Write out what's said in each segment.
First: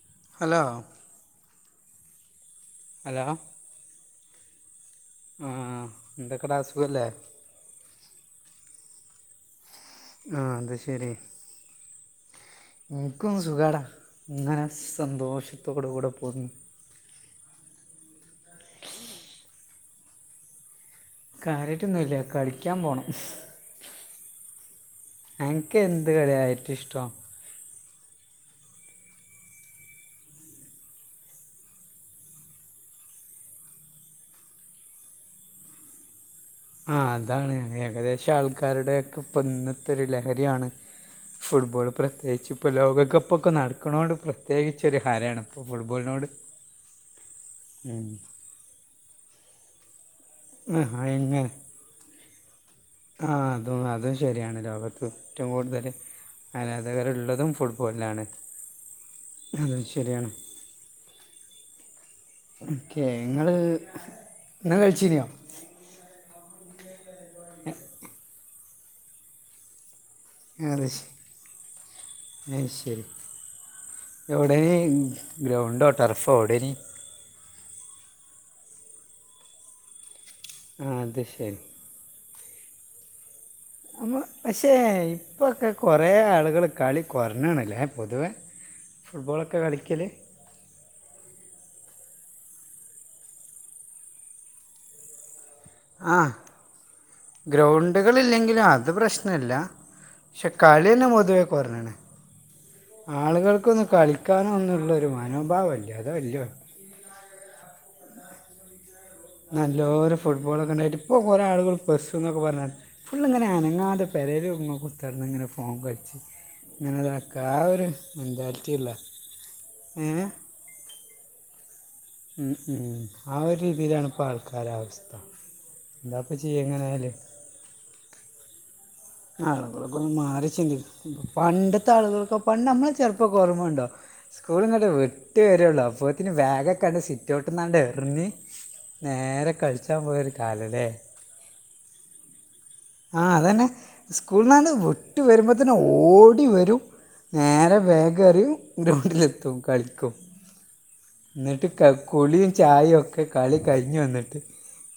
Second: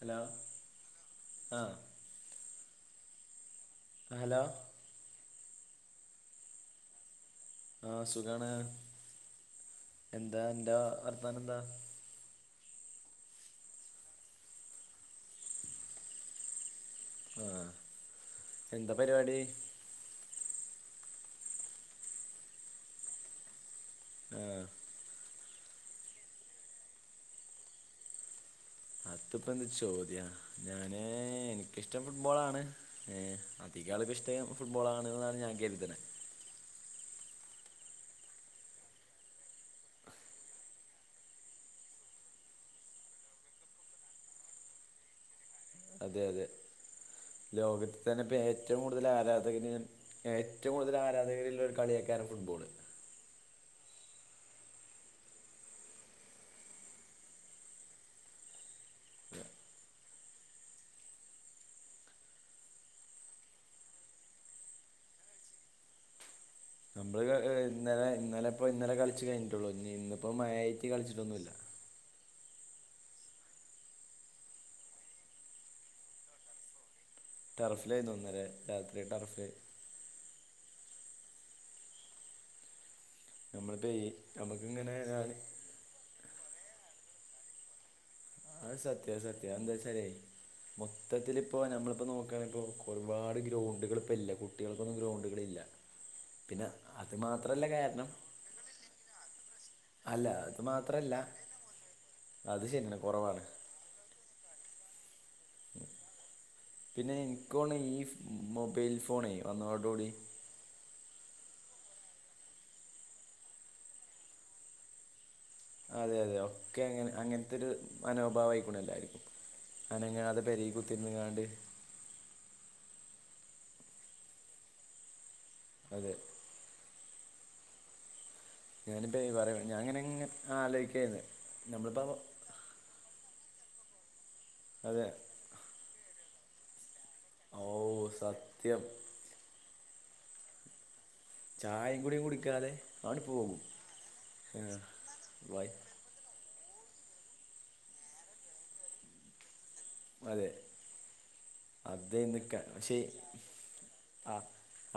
Hello hello ആഹ് hello hello ആ എന്തെക്കടാ സുഖല്ലേ ആഹ് സുഖാണ് എന്താ ആഹ് അത് അന്റെ വർത്താന ന്താ ഇൻക്കും സുഖാടാ ഇങ്ങനെ സന്തോഷത്തോട് കൂടെ പോകുന്നു ആ എന്താ പരിപാടി കാര്യായിട്ട് ഒന്നും ഇല്ല കളിക്കാൻ പോണം ആഹ് അൻക്ക് എന്ത് കളിയാ ഏറ്റുഷ്ട്ടം അത് പ്പം എന്ത് ചോദ്യാ ഞാന് എനിക്കിഷ്ടം ഫുട്ബോൾ ആണ് ഏ അധികാൾക്കും ഇഷ്ടം ഫുട്ബോൾ ആണ് ന്നാണ് ഞാൻ കെര്ത്ണെ ആ അതാണ് ഏകദേശം ആൾക്കാരുടെയൊക്കെ ഇപ്പം ഇന്നത്തൊരു ലഹരിയാണ് ഫുട്ബോൾ പ്രത്യേകിച്ച് ഇപ്പോ ലോകകപ്പൊക്കെ നടക്ക്‌ണോണ്ട് പ്രത്യേകിച്ചൊരു ഹരാണ് ഇപ്പോൾ അതെ ഫുട്ബോളിനോട് അതെ ലോകത്ത് തന്നെ ഇപ്പം ഏറ്റവും കൂടുതൽ ആരാധകന് ഏറ്റവും കൂടുതൽ ആഹ് ആരാധകര്ള്ളൊര് കളിയെയ്‌ക്കാരം ഫുട്ബോൾ ആ അതും അതും ശരിയാണ് ലോകത്ത് എറ്റം കൂടുതല് ആരാധകര്ള്ളതും ഫുട്ബോളിലാണ് അതും ശരിയാണ് ഓക്കെ ഇങ്ങള് ഇങ്ങള് കൾച്ചീ ന്യോ നമ്മള് ഇന്നലെ ഇന്നലെ പ്പോ ഇന്നലെ കളിച്ച് കഴിഞ്ഞിട്ടുള്ളു ഇ ഇന്നിപ്പോ മഴായിട്ട് കളിച്ചിട്ടൊന്നുല്ല അഹ് ശരി എവിടെൻ ഗ്രൗണ്ടോ ടർഫോ എവിടെ നി ടർഫിലേന്നു ഇന്നലെരാത്രി ടർഫ് ആ അത് ശരി നമ്മളിപ്പോ ഈ നമ്മൾ പക്ഷേ നമുക്കിങ്ങനെ ഞാൻ ഇപ്പൊ ക്കെ കൊറേ ആളുകള് കളി കുറഞ്ഞണ് ല്ലേ പൊതുവേ അഹ് സത്യാ സത്യാ എന്താച്ചാലേ മൊത്തത്തില് ഇപ്പോ നമ്മളിപ്പോ നോക്കാണങ്കി പ്പോ ഒരുപാട് ഗ്രൗണ്ടുകൾ ഇപ്പ ഇല്ല കുട്ടികൾക്കൊന്നും ഗ്രൗണ്ടുകൾ ഇല്ല ആഹ് കാരണം ഗ്രൗണ്ടുകള് ഇല്ലെങ്കിലും അത് പ്രശ്നല്ല അല്ല പക്ഷെ അത് കളി ന്നെ മാത്രല്ല പൊതുവേ കൊറഞ്ഞ് ണ് അത് ശരിയാണ് കുറവാണ് ആളുകൾക്കൊന്നും കളി ക്കാനൊന്നുള്ള ഒര് മനോഭാവല്ല അതാ വല്യ പിന്നെ ഇൻകോണ് ണേഈ മൊബൈൽ ഫോ നല്ലൊരു ഫുട് ഫുട്ബോളൊക്കെ ണ്ടായിട്ട് ഇപ്പോ കുറെ ആളുകൾ പസ്സ്ന്നൊക്കെ പറഞ്ഞാ ഫുൾങ്ങനെ അനങ്ങാതെ പേരേല് ങ്ങ കു ത്തർന്ന് ഇങ്ങനെ ഫോൺ അതെ കൾച്ചാ അതെ ഒക്കെ അങ്ങനെ ഇങ്ങനെതാ അങ്ങനത്തെ ക്കാആ ഒരു മെന്റാലിറ്റി മനോഭാവമായിക്കോണ് ള്ള എല്ലാവർക്കും അനങ്ങാതെ പെരി കുത്തിർന്ന്ങ്ങാണ്ട് ഉ ഉം ആ ഒരു രീതിയിലാണ് ഇപ്പ ആൾക്കാര അവസ്ഥ അതെ എന്താപ്പ ചി എങ്ങനെയാല്. ഞാനിപ്പോ ഈ പറയാ ഞാൻ ആളുകളൊക്കൊന്ന് അങ്ങനെ മാറി ചിന്തി ആലോചിക്കായിരുന്നു പണ്ടത്തെ നമ്മളിപ്പോ ആളുകൾക്കം. പണ്ട് മ്മൾ ചെർപ്പക്കോർമണ്ടോ? സ്കൂള്ങ്ങട്ട് അതെ വ്ട്ട് വരുയുള്ളൂ അപ്പോത്തിന് ബാഗൊക്കെണ്ട് സി ഓ റ്റോട്ട്ന്നാണ്ട് എർഞ്ഞ് സത്യം നേരെ കളിച്ചാൻ പോയൊരു കാലല്ലേ? ചായിം കൂടി കുടിക്കാതെ. അവന് ആഹ് പോകും അതന്നെ സ്കൂൾന്നാണ്ട് ഏഹ് വ്ട്ട് വൈ വരുമ്പത്തിന് ഓ ഓടി വരും നേരെ ബേഗെറിം ഗ്രൗണ്ടിലെത്തും കളിക്കും. എന്നിട്ട് ക കുളിയും അതന്ന്ക്ക പക്ഷേ ചായയും ഒക്കെ കളി കഴിഞ്ഞ് ആ. വന്നിട്ട്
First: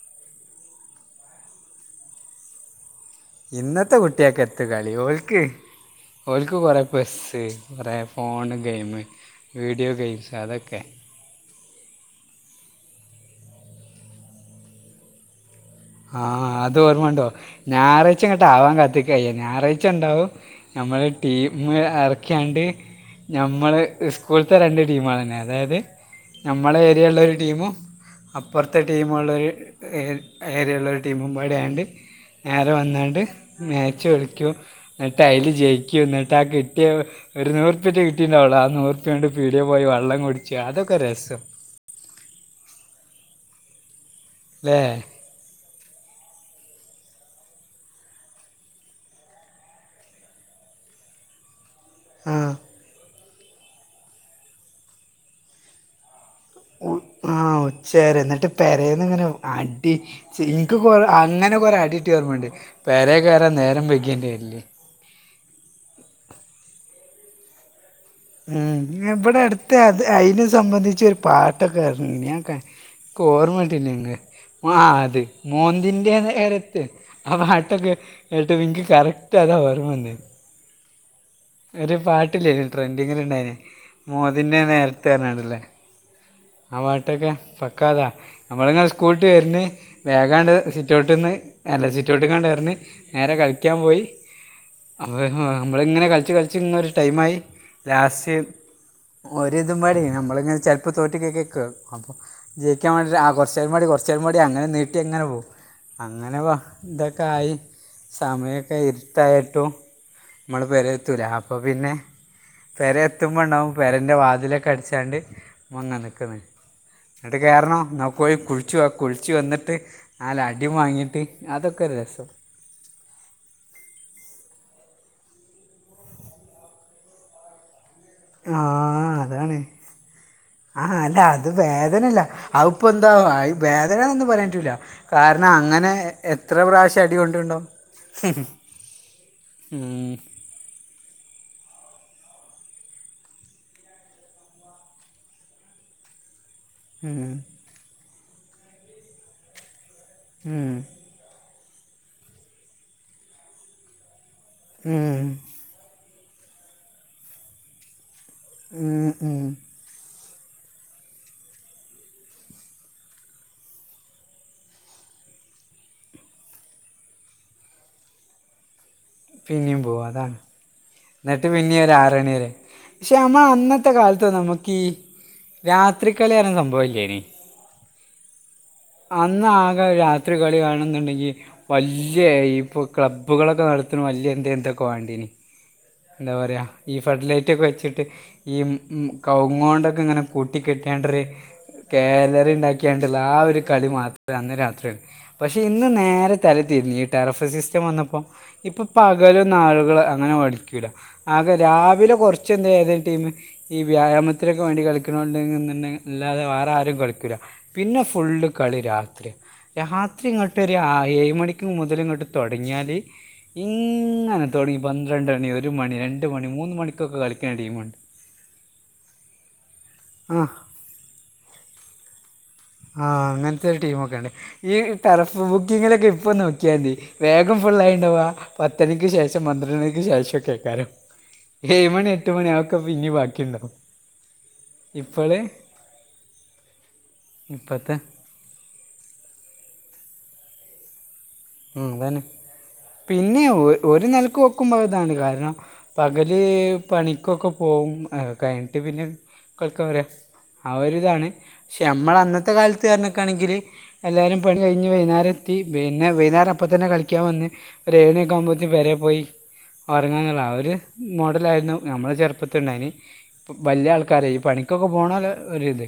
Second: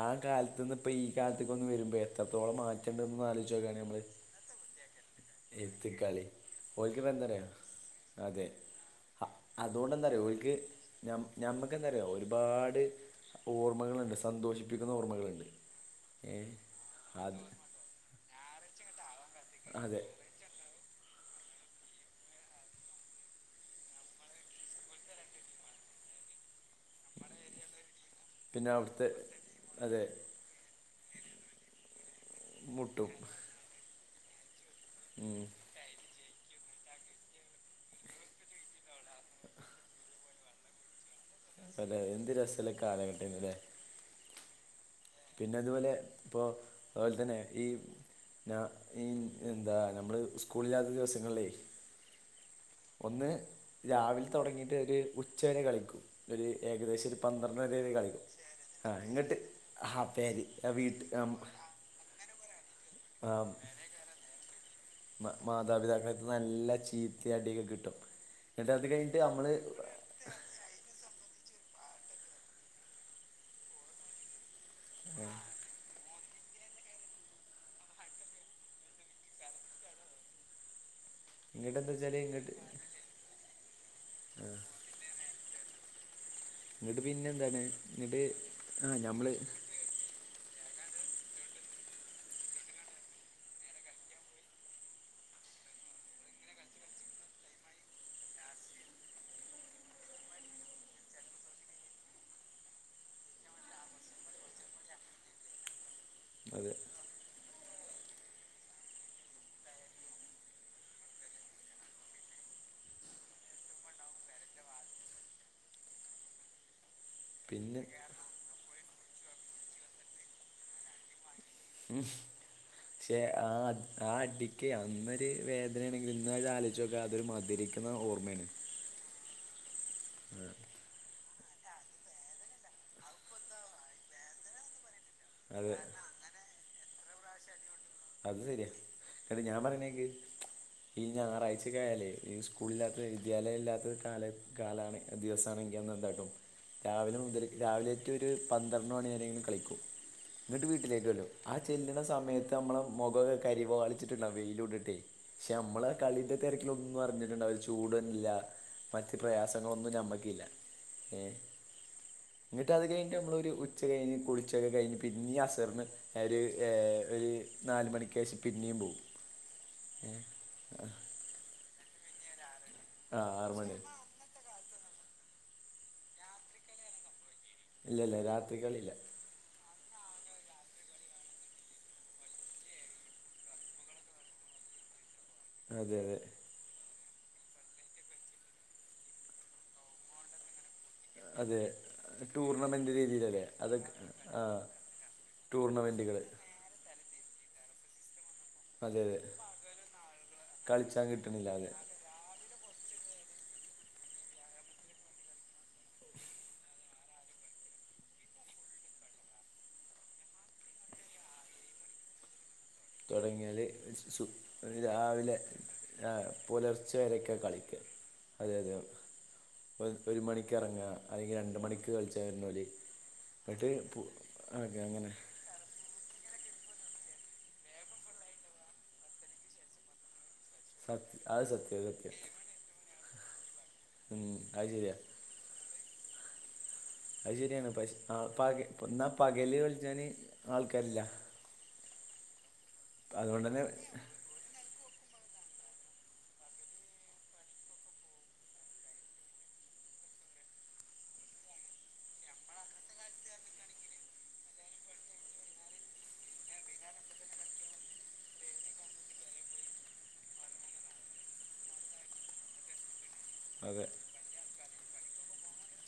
ആ കാൽത്ത്ന്ന് പ്പ ഈ കാൽത്ക്കൊന്ന് വരുമ്പോ എത്രത്തോളം മാറ്റ- റ്റണ്ട്ന്ന് ഇന്നത്തെ ന്നാലോയ്ചോക്ക്യാണ്യമ്മള് കുട്ടികൾക്ക് എത്ത് കളി ഓൽക്ക് എത്തിക്കളി ഓൽക്ക് കുറേ പെസ്സ് ഓിൽക്ക്പെന്തറ്യോ. കുറേ അതെ ഫോണ് ഗെയിം അ വീഡിയോ അതോണ്ടെന്തറ്യോ ഗെയിംസ് ഓൽക്ക് അതൊക്കെ ഞമ് ഞമ്മക്കെന്തറ്യോ ഒരുപാട് ഓർമ്മകളുണ്ട് സന്തോഷിപ്പിക്കുന്ന ഓർമ്മകള്ണ്ട്. ആഹ അതോർമ്മ ണ്ടോ ഞാറാഴ്ച്ച ങ്ങട്ടാവാൻ കത്തിക്കയ്യ ഞാറാഴ്ച്ച ഉ അതെ ണ്ടാവും. ഞമ്മള് ടീം എറക്ക്യാണ്ട്. ഞമ്മള് സ്കൂൾത്തെ രണ്ട് ടീമാളെന്നെ അതായത്. ഞ്ഞമ്മളേരിയള്ള ഒരു ടീമും പിന്നെ അപ്പർത്തെ അവിടുത്തെ ടീമുള്ളരു അതെ ഏരി ഏരിയെള്ളരു ടീമുംപാടായാണ്ട് നേരെ മുട്ടും വന്നാണ്ട് മാച്ച് ൾക്ക്യും. ഉം. ന്നട്ടൈല് ജയ്ക്ക്യും ന്നട്ടാ കിട്ട്യ. ഒരു നൂറുപ്പ്യറ്റ കിട്ടീണ്ടാവുള്ളൂ ആ നൂറുപ്പ്യോണ്ട് പീടിയെ പോയി വള്ളം കുട്ച്ച് അതൊക്കെ രസം. പലേ എന്ത് രസല്ല കാലഘട്ടേന്നു ല്ലേ? ലേ. പിന്നെ അതുപോലെ പ്പോ അതുപോൽതന്നെ ഈ. ഞാ ഈ എന്താ ഞ്ഞമ്മള് സ്കൂളില്ലാത്ത ദിവസങ്ങൾലേ. ആഹ്. ഒന്ന് രാവിൽ തൊട്ങ്ങിട്ട് ഒരു ഉച്ചരെ കളിക്കും. ഒരു ഉ ഏകദേശം ഒരു ആഹ് പന്ത്രണ്ടര വരെ ഉച്ചരെ കളിക്കും ന്നട്ട് ആ പെരേന്ന്ങ്ങനെ ഇങ്ങോട്ട് ആ അടി ചി പേര് ആ ഇൻക് കൊറ വീട്ട് ആം, അങ്ങനെ. ഒരടിട്ട്യോർമണ്ട് പെരി ആം, കേറാൻ നേരം വെയ്ക്യേൻ്റെര്‌ല്. മ മാതാപിതാക്കളത്ത്ന്ന് നല്ല ചീത്തി അടിയൊക്കെ കിട്ടും. ന്നട്ട് അത് കയ്ഞ്ട്ട് അമ്മള് ത് അയ്ന് സംബന്ധിച് ഒരു പാട്ടൊക്കെർങ്ങിനി ഞാൻ ക കോർമ്മട്ടീ. [unintelligible] ആഹ് അത് മോന്തിന്റെ നേരത്ത്. ആ പാട്ടൊക്കെ കേട്ടപിൻക്ക് കറക്റ്റ്താ ഓർമവന്നെ. ഇങ്ങോട്ട് എന്താ ഒരു വെച്ചാൽ ഇങ്ങോട്ട് പാട്ടില്ലേനോ ട്രെൻഡിങ്ല് ണ്ടായിനെ മോതിൻ്റെ നേരത്ത് അർഞ്ഞാണ്ട്ള്ളെ. ആ എന്നിട്ട് പിന്നെ വാട്ടൊക്കെ എന്താണ് പക്കാതാ എന്നിട്ട് നമ്മള്ങ്ങ ആ സ്കൂൾട്ട് ഞമ്മള് വര്ന്. വേഗാണ്ട് സിറ്റൗട്ട്ന്ന് അല്ല സിറ്റൗട്ട് കാണ്ടർഞ്ഞ് നേരെ കൾക്ക്യാൻ പോയി. [unintelligible] ഞമ്മള് ഇങ്ങനെ കളിച്ച് കളിച്ച് ഇങ്ങ ഒര് ടൈം ആയി ലാസ്റ്റ് ഒരിതും മാരി ഞമ്മള് ഇങ്ങന ചെൽപ്പോ തോറ്റ് ക് ക്കും അപ്പം ജയിക്കാൻ വേണ്ടി ആ കൊറേച്ചോരുംപാടി കൊറേച്ചോരുംപാടി അങ്ങന നീട്ടി അങ്ങനെ പോവും. അങ്ങനെ വ അതെ തൊക്കെ ആയി സമയൊക്കെ ഇര്ട്ടായിട്ടും നമ്മള് പേര എത്തൂല്ലാ അപ്പ പിന്നെ പേര എത്തുമ്പാം ണ്ടാവും പേരൻ്റെ വാതിലൊക്കെ അടച്ചാണ്ട് ഉമ്മാ ഇങ്ങ് നിക്ക്ന്നോ [unintelligible] കേറണോ പിന്നെ ന്നാ പോയി കുൾച്ചു വാ കുൾച്ച് വന്നിട്ട് നല്ല അടിം വാങ്ങിട്ട് അതൊക്കെ ഒര് രസം പക്ഷേ ആ ആ അടിക്ക് അന്നൊര് വേദനണെങ്കിൽ ഇന്ന് അത് ആലോചിചോക്കാ അതൊരു മധിരിക്കുന്ന ഓർ ആഹ് അതാണ് ആഹ്. ആഹാ അല്ല അത് വേദനല്ലാ അത് ഇപ്പൊ എന്താ വേദനാ ന്നൊന്നും പറയാൻ പറ്റൂല്ല. കാരണം അതെ അങ്ങനെ എത്ര പ്രാവശ്യം അടികൊണ്ടിണ്ടാവും. അത് ശേരിയാ അല്ലാ ഞാൻ പറെനേക്ക്. ഉം. ഈ ഞായറാഴ്ച്ചക്കായാലേ ഈ സ്കൂളില്ലാത്ത വിദ്യാലയം ഇല്ലാത്ത കാലാ കാലാണ്. ദിവസാണെങ്കി അന്ന് എൻന്താട്ടും. രാവിലെ ഉം, മുതല് രാവിലെറ്റ ഒര് പന്ത്രണ്ട് മണിരെങ്കിലും കളിക്കും, ന്നിട്ട് ഉം, വീട്ടിലേക്ക് ചേല്ലും. ആ ചെല്ല്ണാ സമയത്ത് ഞമ്മള മെഖേക്കേ കരിവാളിച്ചിട്ട്ണ്ടാവും വെയില് കൊണ്ടിട്ടേയ്. ഉം, ഞമ്മള് കളിന്റെ തെരക്കിലും ഒന്നും അറഞ്ഞിട്ട് ണ്ടാവില്ലാ ചൂട്ന്നില്ല ഉം, മറ്റ് ഉം. പ്രയാസങ്ങള ഒന്നും ഞമ്മക്ക് ഇല്ല എ ന്നിട്ട് അത് കഴിഞ്ഞിട്ട് ഞമ്മളോര് ഉച്ച കഴിഞ്ഞ് കുളിച്ചൊക്കേ കഴിഞ്ഞ് പിന്നിം അസറിന് ഒര് ഒര് നാല് മണിക്കേഷം പിന്നിം പോംവും. പിന്നിം പോവും അതാണ് ന്നട്ട് പിന്നിം ഒര് ആറണി വരെ പക്ഷേ ആ നമ്മാ ആറ് മണി അന്നത്തെ കാലത്തൊന്നും നമുക്കി രാത്രിക്കളി സംഭവല്ലേനി ഇല്ല ഇല്ല രാത്രി കളില്ലാ. അന്ന് ആകെ രാത്രി കളി കാണെന്ന്ണ്ടെങ്കി വല്ല്യായ ഇപ്പൊ ക്ലബ്ബുകളൊക്കെ നടത്തണാ വല്ല്യായ എന്തൊ എന്തൊക്കെ വേണ്ടോനി. അതെ അതെ എന്താ പറയാ ഈ ഫെട്ലൈറ്റ് ഒക്കെ വെച്ചിട്ട് ഈ ഹമ് കവുങ്ങോണ്ടോക്കേ ഇങ്ങനെ കൂട്ടി [unintelligible] അതെ ഗാലറി ടൂർണമെൻ്റ് ഇണ്ടാക്കിയണ്ട്ള്ള ആ രീതിയിലല്ലേ ഒര് കളി അതൊക്കെ മാത്രെ ആ അന്ന് രാത്രി പക്ഷേ ഇന്ന് ടൂർണമെൻറ്റുകൾ നേരെ തല തിരിഞ്ഞ് ടെറഫ് സിസ്റ്റം വന്നപ്പോ, ഇപ്പോ അതെ അതെ പകലൊന്നും ആള്കൾ അങ്ങനെ [unintelligible] ക്കൂല കളിച്ചാൻ കിട്ടണില്ല ആകെ അതെ രാവിലെ കൊർച്ച് [unintelligible] ഏതേം ടീമ് ഈ വ്യായാമത്തിനൊക്കെ വേണ്ടി കളിക്ക് [unintelligible] അല്ലാതെ വേറെ ആരും കളിക്കൂല്ലാ പിന്നെ ഫുള്ള് കളി രാത്രി രാത്രി ഇങ്ങട്ട് ആ ഏഴ് മണിക്ക് മുതല് ഇങ്ങട്ട് തൊടങ്ങിയാല് തുടങ്ങിയാൽ സു ഇങ്ങനെ തോടങ്ങി രാവിലെ പന്ത്രണ്ടണി ഒ ഒരു മണി രണ്ട് മണി മൂന്ന് പുലർച്ചെ മണിക്കൊക്കെ വരെയൊക്കെ കളിക്ക്ണ കളിക്കുക ടിമ്ണ്ട് അതെ അതെ ഒര് ഒര് ആ മണിക്ക് എറങ്ങാ അല്ലെങ്കി രണ്ട് മണിക്ക് കൾച്ചാൻ വര്നൊല് ആഹ്, അങ്ങൻത്തെ ഒര് ടീമോക്കണ്ട് ഈ അങ്ങനെ ടെറഫ് ബുക്കിങ്ങിലൊക്കെ ഇപ്പൊ നോക്കിയാതി വേഗം ഫുൾ ആയിണ്ടാവ പത്തണിക്ക് ശേഷം പന്ത്രണ്ടണിക്ക് ശേഷം ഒക്കെയ്കാരം സത്യ അത് സത്യം ഏഴ് മണി സത്യം എട്ട് മണി ആ പിന്നിം ബാക്കി ണ്ടാവും. ഉം അയ് ശരിയാ [unintelligible] അത് ശെരിയാണ് ഇപ്പോഴത്തെ പശെ [unintelligible] ന്നാ പകല് കളിച്ചാന് ആൾക്കാരില്ലാ. ഉം അതാണ് പിന്നെ അതുകൊണ്ട് തന്നെ ഒര് ഒര് നേലക്കോ നക്കുമ്പോ ഇതാണ് കാരണം പകല് പണിക്കൊക്കെ പോകും, കഴിഞ്ഞിട്ട് പിന്നെ [unintelligible] അവര് ഇതാണ് പക്ഷേ ഞമ്മള് അന്നത്തെ കാലത്ത് പർഞക്കാണെങ്കില് എല്ലാരും പണി കഴിഞ്ഞ് വൈന്നാരം എത്തി പി വൈനേരം അപ്പം തന്നെ കളിക്കാൻ വന്ന് ഒര് ഏഴരക്കേ ആവുമ്പോക്ക് പേരെ പോയി ഒർങ്ങാനുള്ള ഒര് മോഡലാ ആ യിരുനു ഞമ്മളെ ചെർപ്പത്ണ്ടായി നി. പ അതെ ബല്യ ആൾക്കാരെ ഈ പണിക്കൊക്കെ പോണല്ല ഒരിത്.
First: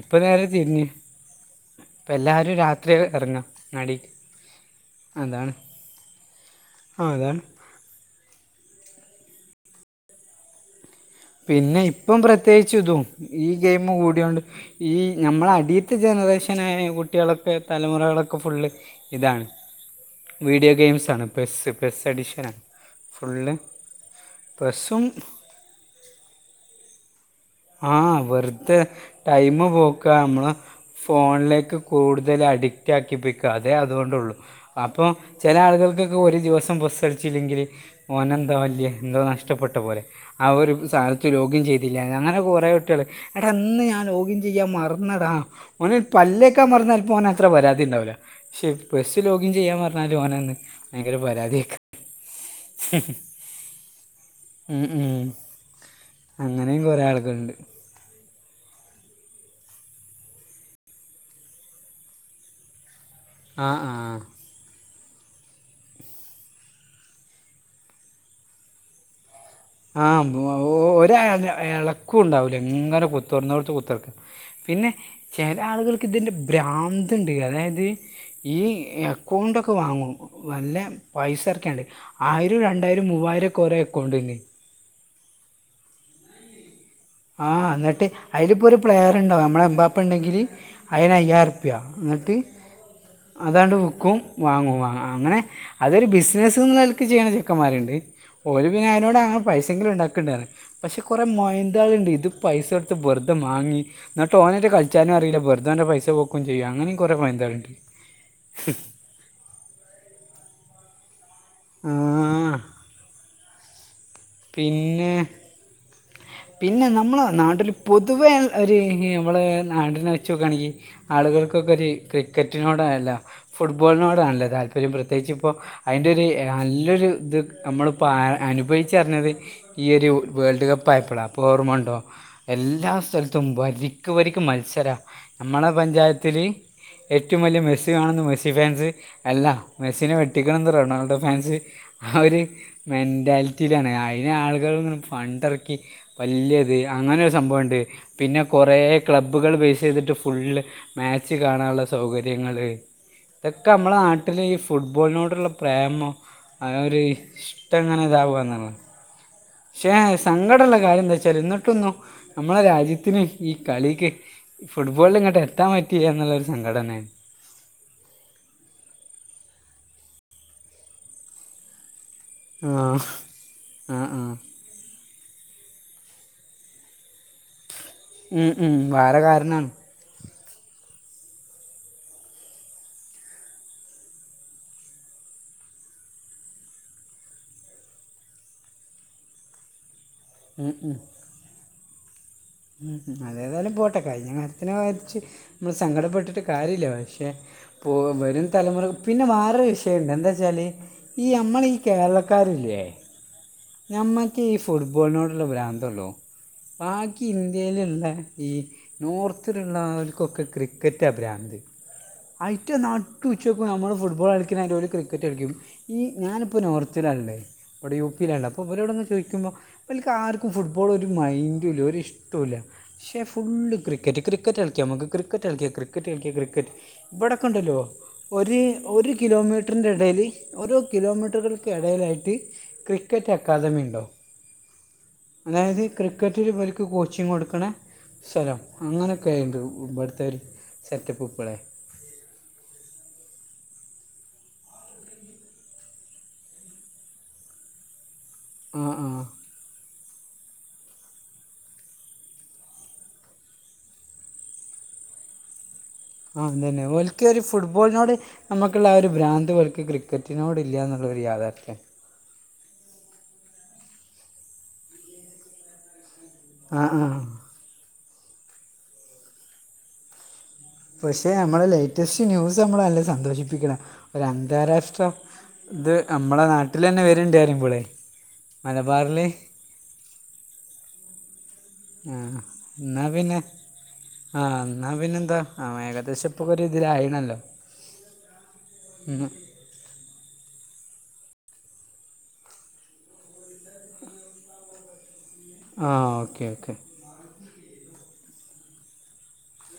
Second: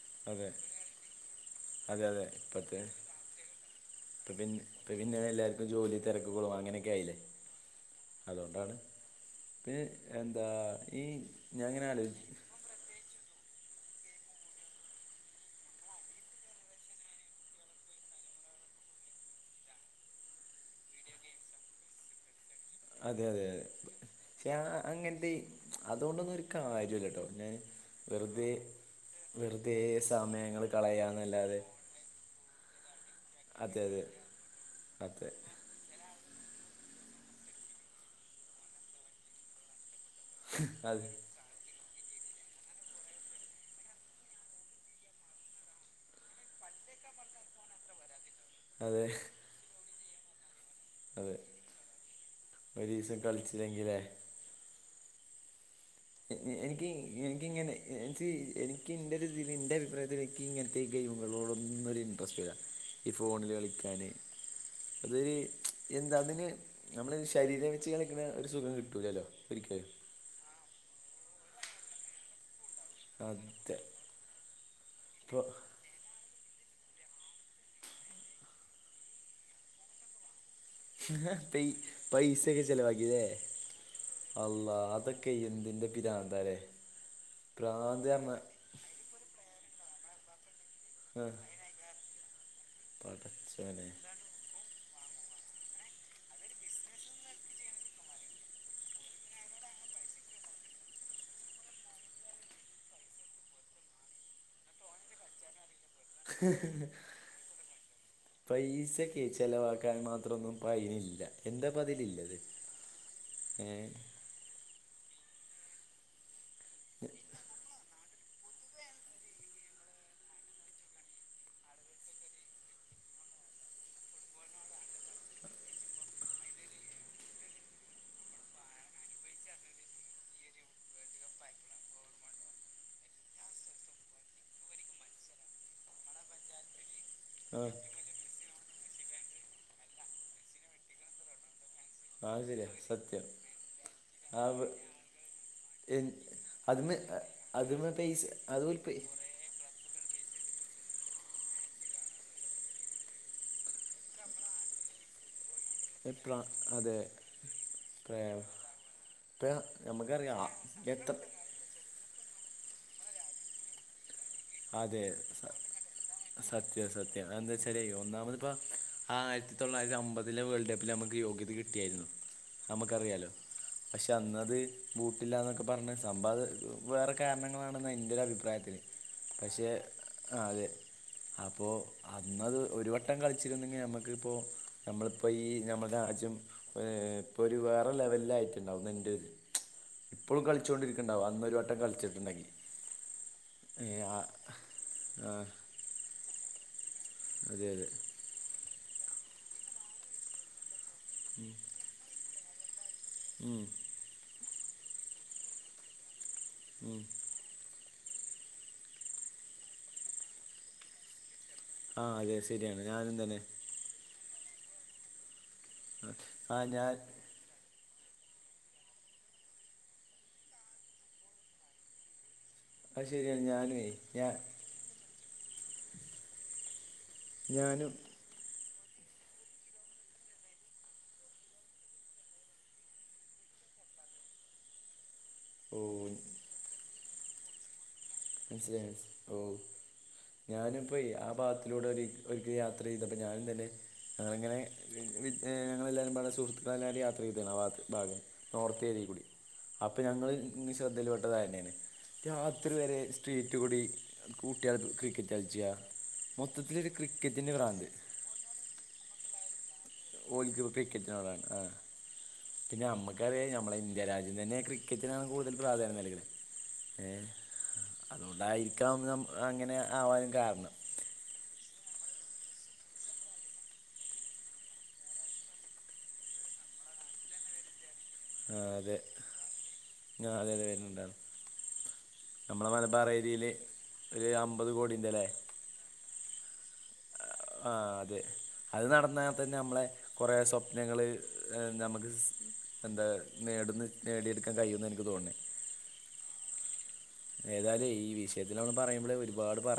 ഇപ്പ നേരെ അതെ തിര്ഞ്ഞ് അതെ അതെ പെല്ലാരു രാത്രി എർങ്ങ ങ്ങാടി. പ്പ പിന്നെ പ പിന്നെ എല്ലാർക്കും ജോലി തെരക്കുകളും അങ്ങനൊക്കെ ആ ആയിലേ. അതാണ് അതോണ്ടാണ് പിന് എന്താ. ഈ ഞാൻ പിന്നെ ഇങ്ങനെ ഇപ്പം ആലോചിച്ചു പ്രത്യേകിച്ച് ഇതും ഈ ഗെയിം കൂടിയൊണ്ട്. ഈ ഞ്ഞമ്മളടീത്ത ജനറേഷനായ കുട്ട്യളൊക്കെ തലമുറകളൊക്കെ ഫുള്ള്. ഇതാണ് വീഡിയോ ഗെയിംസാണ് പെസ്സ് പെസ്സഡിഷനാ. അതെ അതെ അതെ ക്യാ പെസ്സും അങ്ങൻ ത്തീ അതോണ്ടൊന്നൊരു കാര്യൂല്ലട്ടോ ഞാന്. ആഹ് വെർതെ ടൈമ് പോക്ക മ്മള് സമയങ്ങൾ കളയാന്നല്ലാതെ ഫോൺലേക്ക് കൂടുതൽ അഡിറ്റ്- കാക്കിപ്പിക്ക അതെ അതുകൊണ്ടുള്ളൂ അപ്പം- അതെ ചെല ആളുകൾക്കൊക്കെ ഒരു ദിവസം പൊസ്സട്ച്ചില്ലെങ്കില് ഓനന്തോ വല്യ എന്തോ നഷ്ടപ്പെട്ട പോലെ. അവരും അതെ സാനത്ത് ലോഗ്യം ചെയ്തില്ല. അങ്ങനെ കൊറേ കുട്ട്യള് എട ന്ന് ഞാൻ ലോഗിൻ ചെയ്യാ മറന്നടാ. ഒന്ന് പല്ലേക്കാ മർന്നാ ൽപോനത്ര പരാതിണ്ടാവൂല. ശെ അതെ പെസ്സ് ലോഗിൻ ചെയ്യാൻ മർന്നാലോന് അതെ ഭയങ്കരപരാതി യക്ക് ഒരു ദിവസം കളിച്ചില്ലെങ്കിലേ ഉ ഉ എനിക്ക് എനിക്കിങ്ങനെ എനിക്ക് എനിക്ക് എൻ്റെ ഒരു എൻ്റെ അഭിപ്രായത്തിൽ എനിക്ക് ഇങ്ങനത്തെ ഗെയിമുകളോടൊന്നും ഒരു ഇൻട്രസ്റ്റ് ല്ല ഈ ഫോണിൽ ആ കളിക്കാാന് ആ അതൊരു എന്താ അതിന് നമ്മള് ശരീരം വെച്ച് കളിക്കുന്ന ഒരു സുഖം കിട്ടൂലല്ലോ ഒരിക്കലും ആ ഒരാ ഇള ക്കും ഉണ്ടാവില്ല എങ്ങനെ കുത്തിറന്നോടുത്ത് അതെ കുത്തിറക്കാം പിന്നെ ഇപ്പൊ ചില ആളുകൾ ഇതിൻ്റെ ബ്രാന്തു ഉണ്ട് അതായത് ഈ അക്കൗണ്ടൊക്കെ വാങ്ങും വ ല്ല പൈസ പൈ ഇറക്കണ്ട് ആയിരം പൈസയൊക്കെ രണ്ടായിരം മൂവായിരം ഒക്കെ ഓരോ അക്കൗണ്ട് ന് [unintelligible] ക എന്തിന്റെ പിരാ ന്ന്താലെ ആ എന്നിട്ട് അതിലപ്പോൊ ഒരു പ്ലെയർുണ്ടാവും നമ്മുടെ എമ്പാപ്പ ഉണ്ടെങ്കില് അയിന് ആ അയ്യായി രൂപ്യ എന്നിട്ട് അതാണ്ട് പടച്ചോനെ വിൽക്കും വാങ്ങും വാങ്ങ അങ്ങനെ അതൊരു ബിസിനസ്സ് എന്നനെലക്ക് ചെയ്യുന്ന ചെക്കന്മാരുണ്ട് ഓ ല് പിന്നെ അതിനോട്ങ്ങനെ പൈസെങ്കിലും ഉണ്ടാക്ക് ണ്ടറി പക്ഷെ കുറെേ മ ഇതണ്ട് ഇത് പൈസ കൊടുത്ത് വെറുതെ മാങ്ങിന്ന് ട്ട് ഓനറ്റേ കളിച്ചാനും അറിയില്ലെറുതവൻന്റെ പൈസ പൊക്കും ചെയ്യും അങ്ങനെ കുറെ മൊയ ന്താലുണ്ട് ചിലവാക്കാൻ മാത്രമൊന്നും പൈനില്ല എന്താ പ ആ അതിലില്ലത് ഏ പിന്നെ പിന്നെ നമ്മൾ നാട്ടൊില് പൊതുവെ ഒരു നമ്മള് നാടിനെ വെച്ചു നോക്കുകയാണെങ്കിൽ ആളുകൾക്കൊക്കെ ഒരു ക്രിക്കറ്റിനോടാണല്ലോ ഫുട്ബോളിനോടാണല്ലോ താല്പര്യം പ്രത്യേകിച്ച് ഇപ്പോൾ അതിന്റെ ഒരു നല്ലൊരു ഇത് നമ്മളിപ്പോ അനുഭവ റിഞ്ഞത് ഈ ഒരു വേൾഡ് കപ്പ് ആയപ്പോടാ അപ്പൊ ഓർമണ്ടോ എല്ലാ സ്ഥലത്തും വരിക്ക് വരി ക്ക് മത്സരാ നമ്മുളെ പഞ്ചായത്തിൽ ഏറ്റവും വലിയ ആ മെസ്സ് കാണുന്നു മെസ്സി ഫാൻസ് അല്ല മെസ്സിനെ വെട്ടിക്കണന്ന് റൊണാൾഡോ ഫാൻസ് ആ ഒരു അത് ശരിയാ സത്യം മെന്റാലിറ്റിയിലാണ് അയിെന് ആ ആളുകൾ ഇങ്ങനെ ഫണ്ട്ഇറക്കി വലിയത് അതിമ അങ്ങനെ ഒരു സംഭവംുണ്ട് അതിമ പൈസ പിന്നെ കുറേ അതുപോലെ പൈ ക്ലബ്ബ് ഉപ്പുകൾ ബേസ് തിട്ട് ഫുള്ള് മാച്ച് കാണാനുള്ള സൗകര്യങ്ങൾ ഇതൊക്കെ നമ്മള നാട്ടിൽ ഈ ഫുട്ബോളിനോടുള്ള ഏ, പ്രേമം പ്ര അ അതെ ഒരു ഇഷ്ടം ങ്ങനെ പ്രേ ഇതാാവുന്ന ഇപ്പ പക്ഷേ നമുക്കറിയാം സങ്കട ള്ള കാര്യം എന്താ എത്ര വച്ചാൽ എന്നിട്ടൊന്നു നമ്മളെ രാജ്യത്തിന് ഈ കളിക്ക് അതെ ഫുട്ബോളിൽ ഇങ്ങട്ട് എത്താൻ പറ്റില്ല എന്നുള്ളൊരു സംഘടനാണ് അന്താ വെച്ചാൽ ഒന്നാമത് ഇപ്പം ആയിരത്തി തൊള്ളായിരത്തി അമ്പതിലെ വേൾഡ് കപ്പില് നമുക്ക് യോഗ്യത കിട്ടിയായിരുന്നു ആഹ് നമുക്കറിയാലോ ആഹ് പക്ഷെ ആഹ് അന്നത് ബൂട്ടില്ലന്നൊക്കെ പറഞ്ഞ് സമ്പത് വേറെ കാരണങ്ങളാണെന്ന എൻ്റെ ഒര് ഉം ഉം അഭിപ്രായത്തില് വേറെ പക്ഷേ കാരണാണ് അത് അപ്പോ അന്നത് ഒരു വട്ടം കളിച്ചിരുന്നെങ്കി നമ്മക്ക് ഇപ്പോ നമ്മളിപ്പോ ഈ നമ്മടെ രാജ്യം ഏഹ് ഇപ്പൊ ഒര് വേറെ ലെവലിലായിട്ടുണ്ടാവും എന്റെ ഒര് ഇപ്പോളും കളിച്ചോണ്ടിരിക്കണ്ടാവും അന്നോരു വട്ടം കളിച്ചിട്ടൊണ്ടെങ്കി ഉം അതേതായാലും പോട്ടെ കഴിഞ്ഞ കാര്യത്തിനെ വച്ച് ആ നമ്മള് സങ്കടപ്പെട്ടിട്ട് കാര്യമില്ല പക്ഷേ പക്ഷെ അതെ പോ അതെ വരും തലമുറ പിന്നെ വേറൊരു വിഷയം ഉണ്ട് എന്താ വച്ചാല് ഈ നമ്മളീ കേരളക്കാരില്ലേ ഉം ഞമ്മക്ക് ഈ ഫുട്ബോളിനോടുള്ള ഭ്രാന്തൊള്ളൂ ഉം ബാക്കി ഇന്ത്യയിലുള്ള ഈ നോർത്തിലുള്ളവർക്കൊക്കെ ക്രിക്കറ്റാ ഭ്രാന്ത് ആ അതെ ആയിട്ട ശരിയാണ് ഞാനും തന്നെ നട്ടുച്ച ഇപ്പോ നമ്മള് ഫുട്ബോൾ കളിക്കുന്ന മാതിരി ഓല് ക്രിക്കറ്റ് കളിക്കും ആ ഈ ആ, ഞാനിപ്പോൾ ഞാൻ നോർത്തിലാ ഉള്ളത് ഇവടെ യു പിയിലാ ഉള്ളത് ഇവരോടൊന്നു ചോദിക്കുമ്പോൾ ഇവൽക്ക് ആർക്കും ഫുട്ബോൾ ഒരു മൈൻഡും ഇല്ല ഒരു ഇഷ്ടമില്ല അത് പക്ഷെ ശരിയാണ് ഫുള്ള് ഞാനുവേ ക്രിക്കറ്റ് ഞാൻ ക്രിക്കറ്റ് കളിക്കാം നമുക്ക് ക്രി ക്രിക്കറ്റ് കളിക്കാ ക്രിക്കറ്റ് കളിക്ക ക്രിക്കറ്റ് ഇവിടൊക്കെ ഉണ്ടല്ലോ ഞാനും ഒരു ഒരു കിലോമീറ്ററിൻ്റെ ഇടയിൽ ഓരോ കിലോമീറ്ററുകൾക്ക് ഇടയിലായിട്ട് ക്രിക്കറ്റ് ആക്കാദമി ഉണ്ടാവും ഓ അതായത് ക്രിക്കറ്റില് ഇവർക്ക് കോച്ചിങ് കൊടുക്കണ സ്ഥലം മനസിലായി അങ്ങനെയൊക്കെ ഓ ഉണ്ട് ഇവിടുത്തെ ഒരു ഞാനിപ്പോൾ സെറ്റപ്പ് ആ ഇപ്പോഴേ ഭാഗത്തിലൂടെ ഒരു ഒരിക്കൽ യാത്ര ചെയ്തപ്പോൾ ഞാനും തന്നെ അത് അങ്ങനെ ഞങ്ങളെല്ലാവരും പാടെ പല സുഹൃത്തുക്കളെ എല്ലാവരും യാത്ര ചെയ്താണ് ആ ഭാഗം നോർത്ത് ആ ഏരിയൽ ആ കൂടി അപ്പോ ഞങ്ങൾ ഇങ്ങനെ ശ്രദ്ധയിൽ പെട്ടത് അത് തന്നെയാണ് രാത്രി വരെ സ്ട്രീറ്റ് കൂടി കൂട്ടിയാൽ ക്രിക്കറ്റ് കളിച്ചുക ആഹ് അത് തന്നെ ഓൽക്ക് ഒരു ഫുട്ബാളിനോട് നമ്മക്കുള്ള ആ ഒരു ഫ്രാന്ത് എനിക്ക് ക്രിക്കറ്റിനോട് ഓൽക്ക് ഇല്ല എന്നുള്ള ഒരു ക്രിക്കറ്റിനോടാണ് ആ യാഥാർത്യാ പിന്നെ നമ്മുക്കറിയാം നമ്മളെ ഇന്ത്യ രാജ്യം തന്നെ ക്രിക്കറ്റിനാണ് കൂടുതൽ പ്രാധാന്യം നൽകണത് ആ ആ ഏ അതുകൊണ്ടായിരിക്കാം അങ്ങനെ ആവാനും കാരണം പക്ഷെ നമ്മളെ ലേറ്റസ്റ്റ് ന്യൂസ് നമ്മളെ നല്ല സന്തോഷിപ്പിക്കണം ഒരു അന്താരാഷ്ട്ര ഇത് നമ്മളെ നാട്ടിൽ തന്നെ വരുന്നുണ്ട് അറിയുമ്പളെ ആഹ് അതെ ഞാൻ അതെ അതെ വരുന്നുണ്ടാണ് ആ നമ്മടെ മലബാർ എന്നാൽ പിന്നെ ഏരിയല് ഒരു അമ്പത് കോടിയുണ്ട് അല്ലേ ആഹ് ഏകദേശം ഇപ്പോ ഒക്കെ ഒരു ഇതിലായിണല്ലോ ആഹ് അതെ അത് നടന്നാൽ തന്നെ നമ്മടെ കുറേ സ്വപ്നങ്ങള് നമുക്ക് എന്താ നേടുന്ന നേടിയെടുക്കാൻ കഴിയൂന്നാ എനിക്ക് തോന്നണേ ആഹ് ഓക്കേ ഓക്കേ ഏതായാലും ഈ വിഷയത്തില് നമ്മള് പറയുമ്പോളെ ഒരുപാട് പറയാൻ.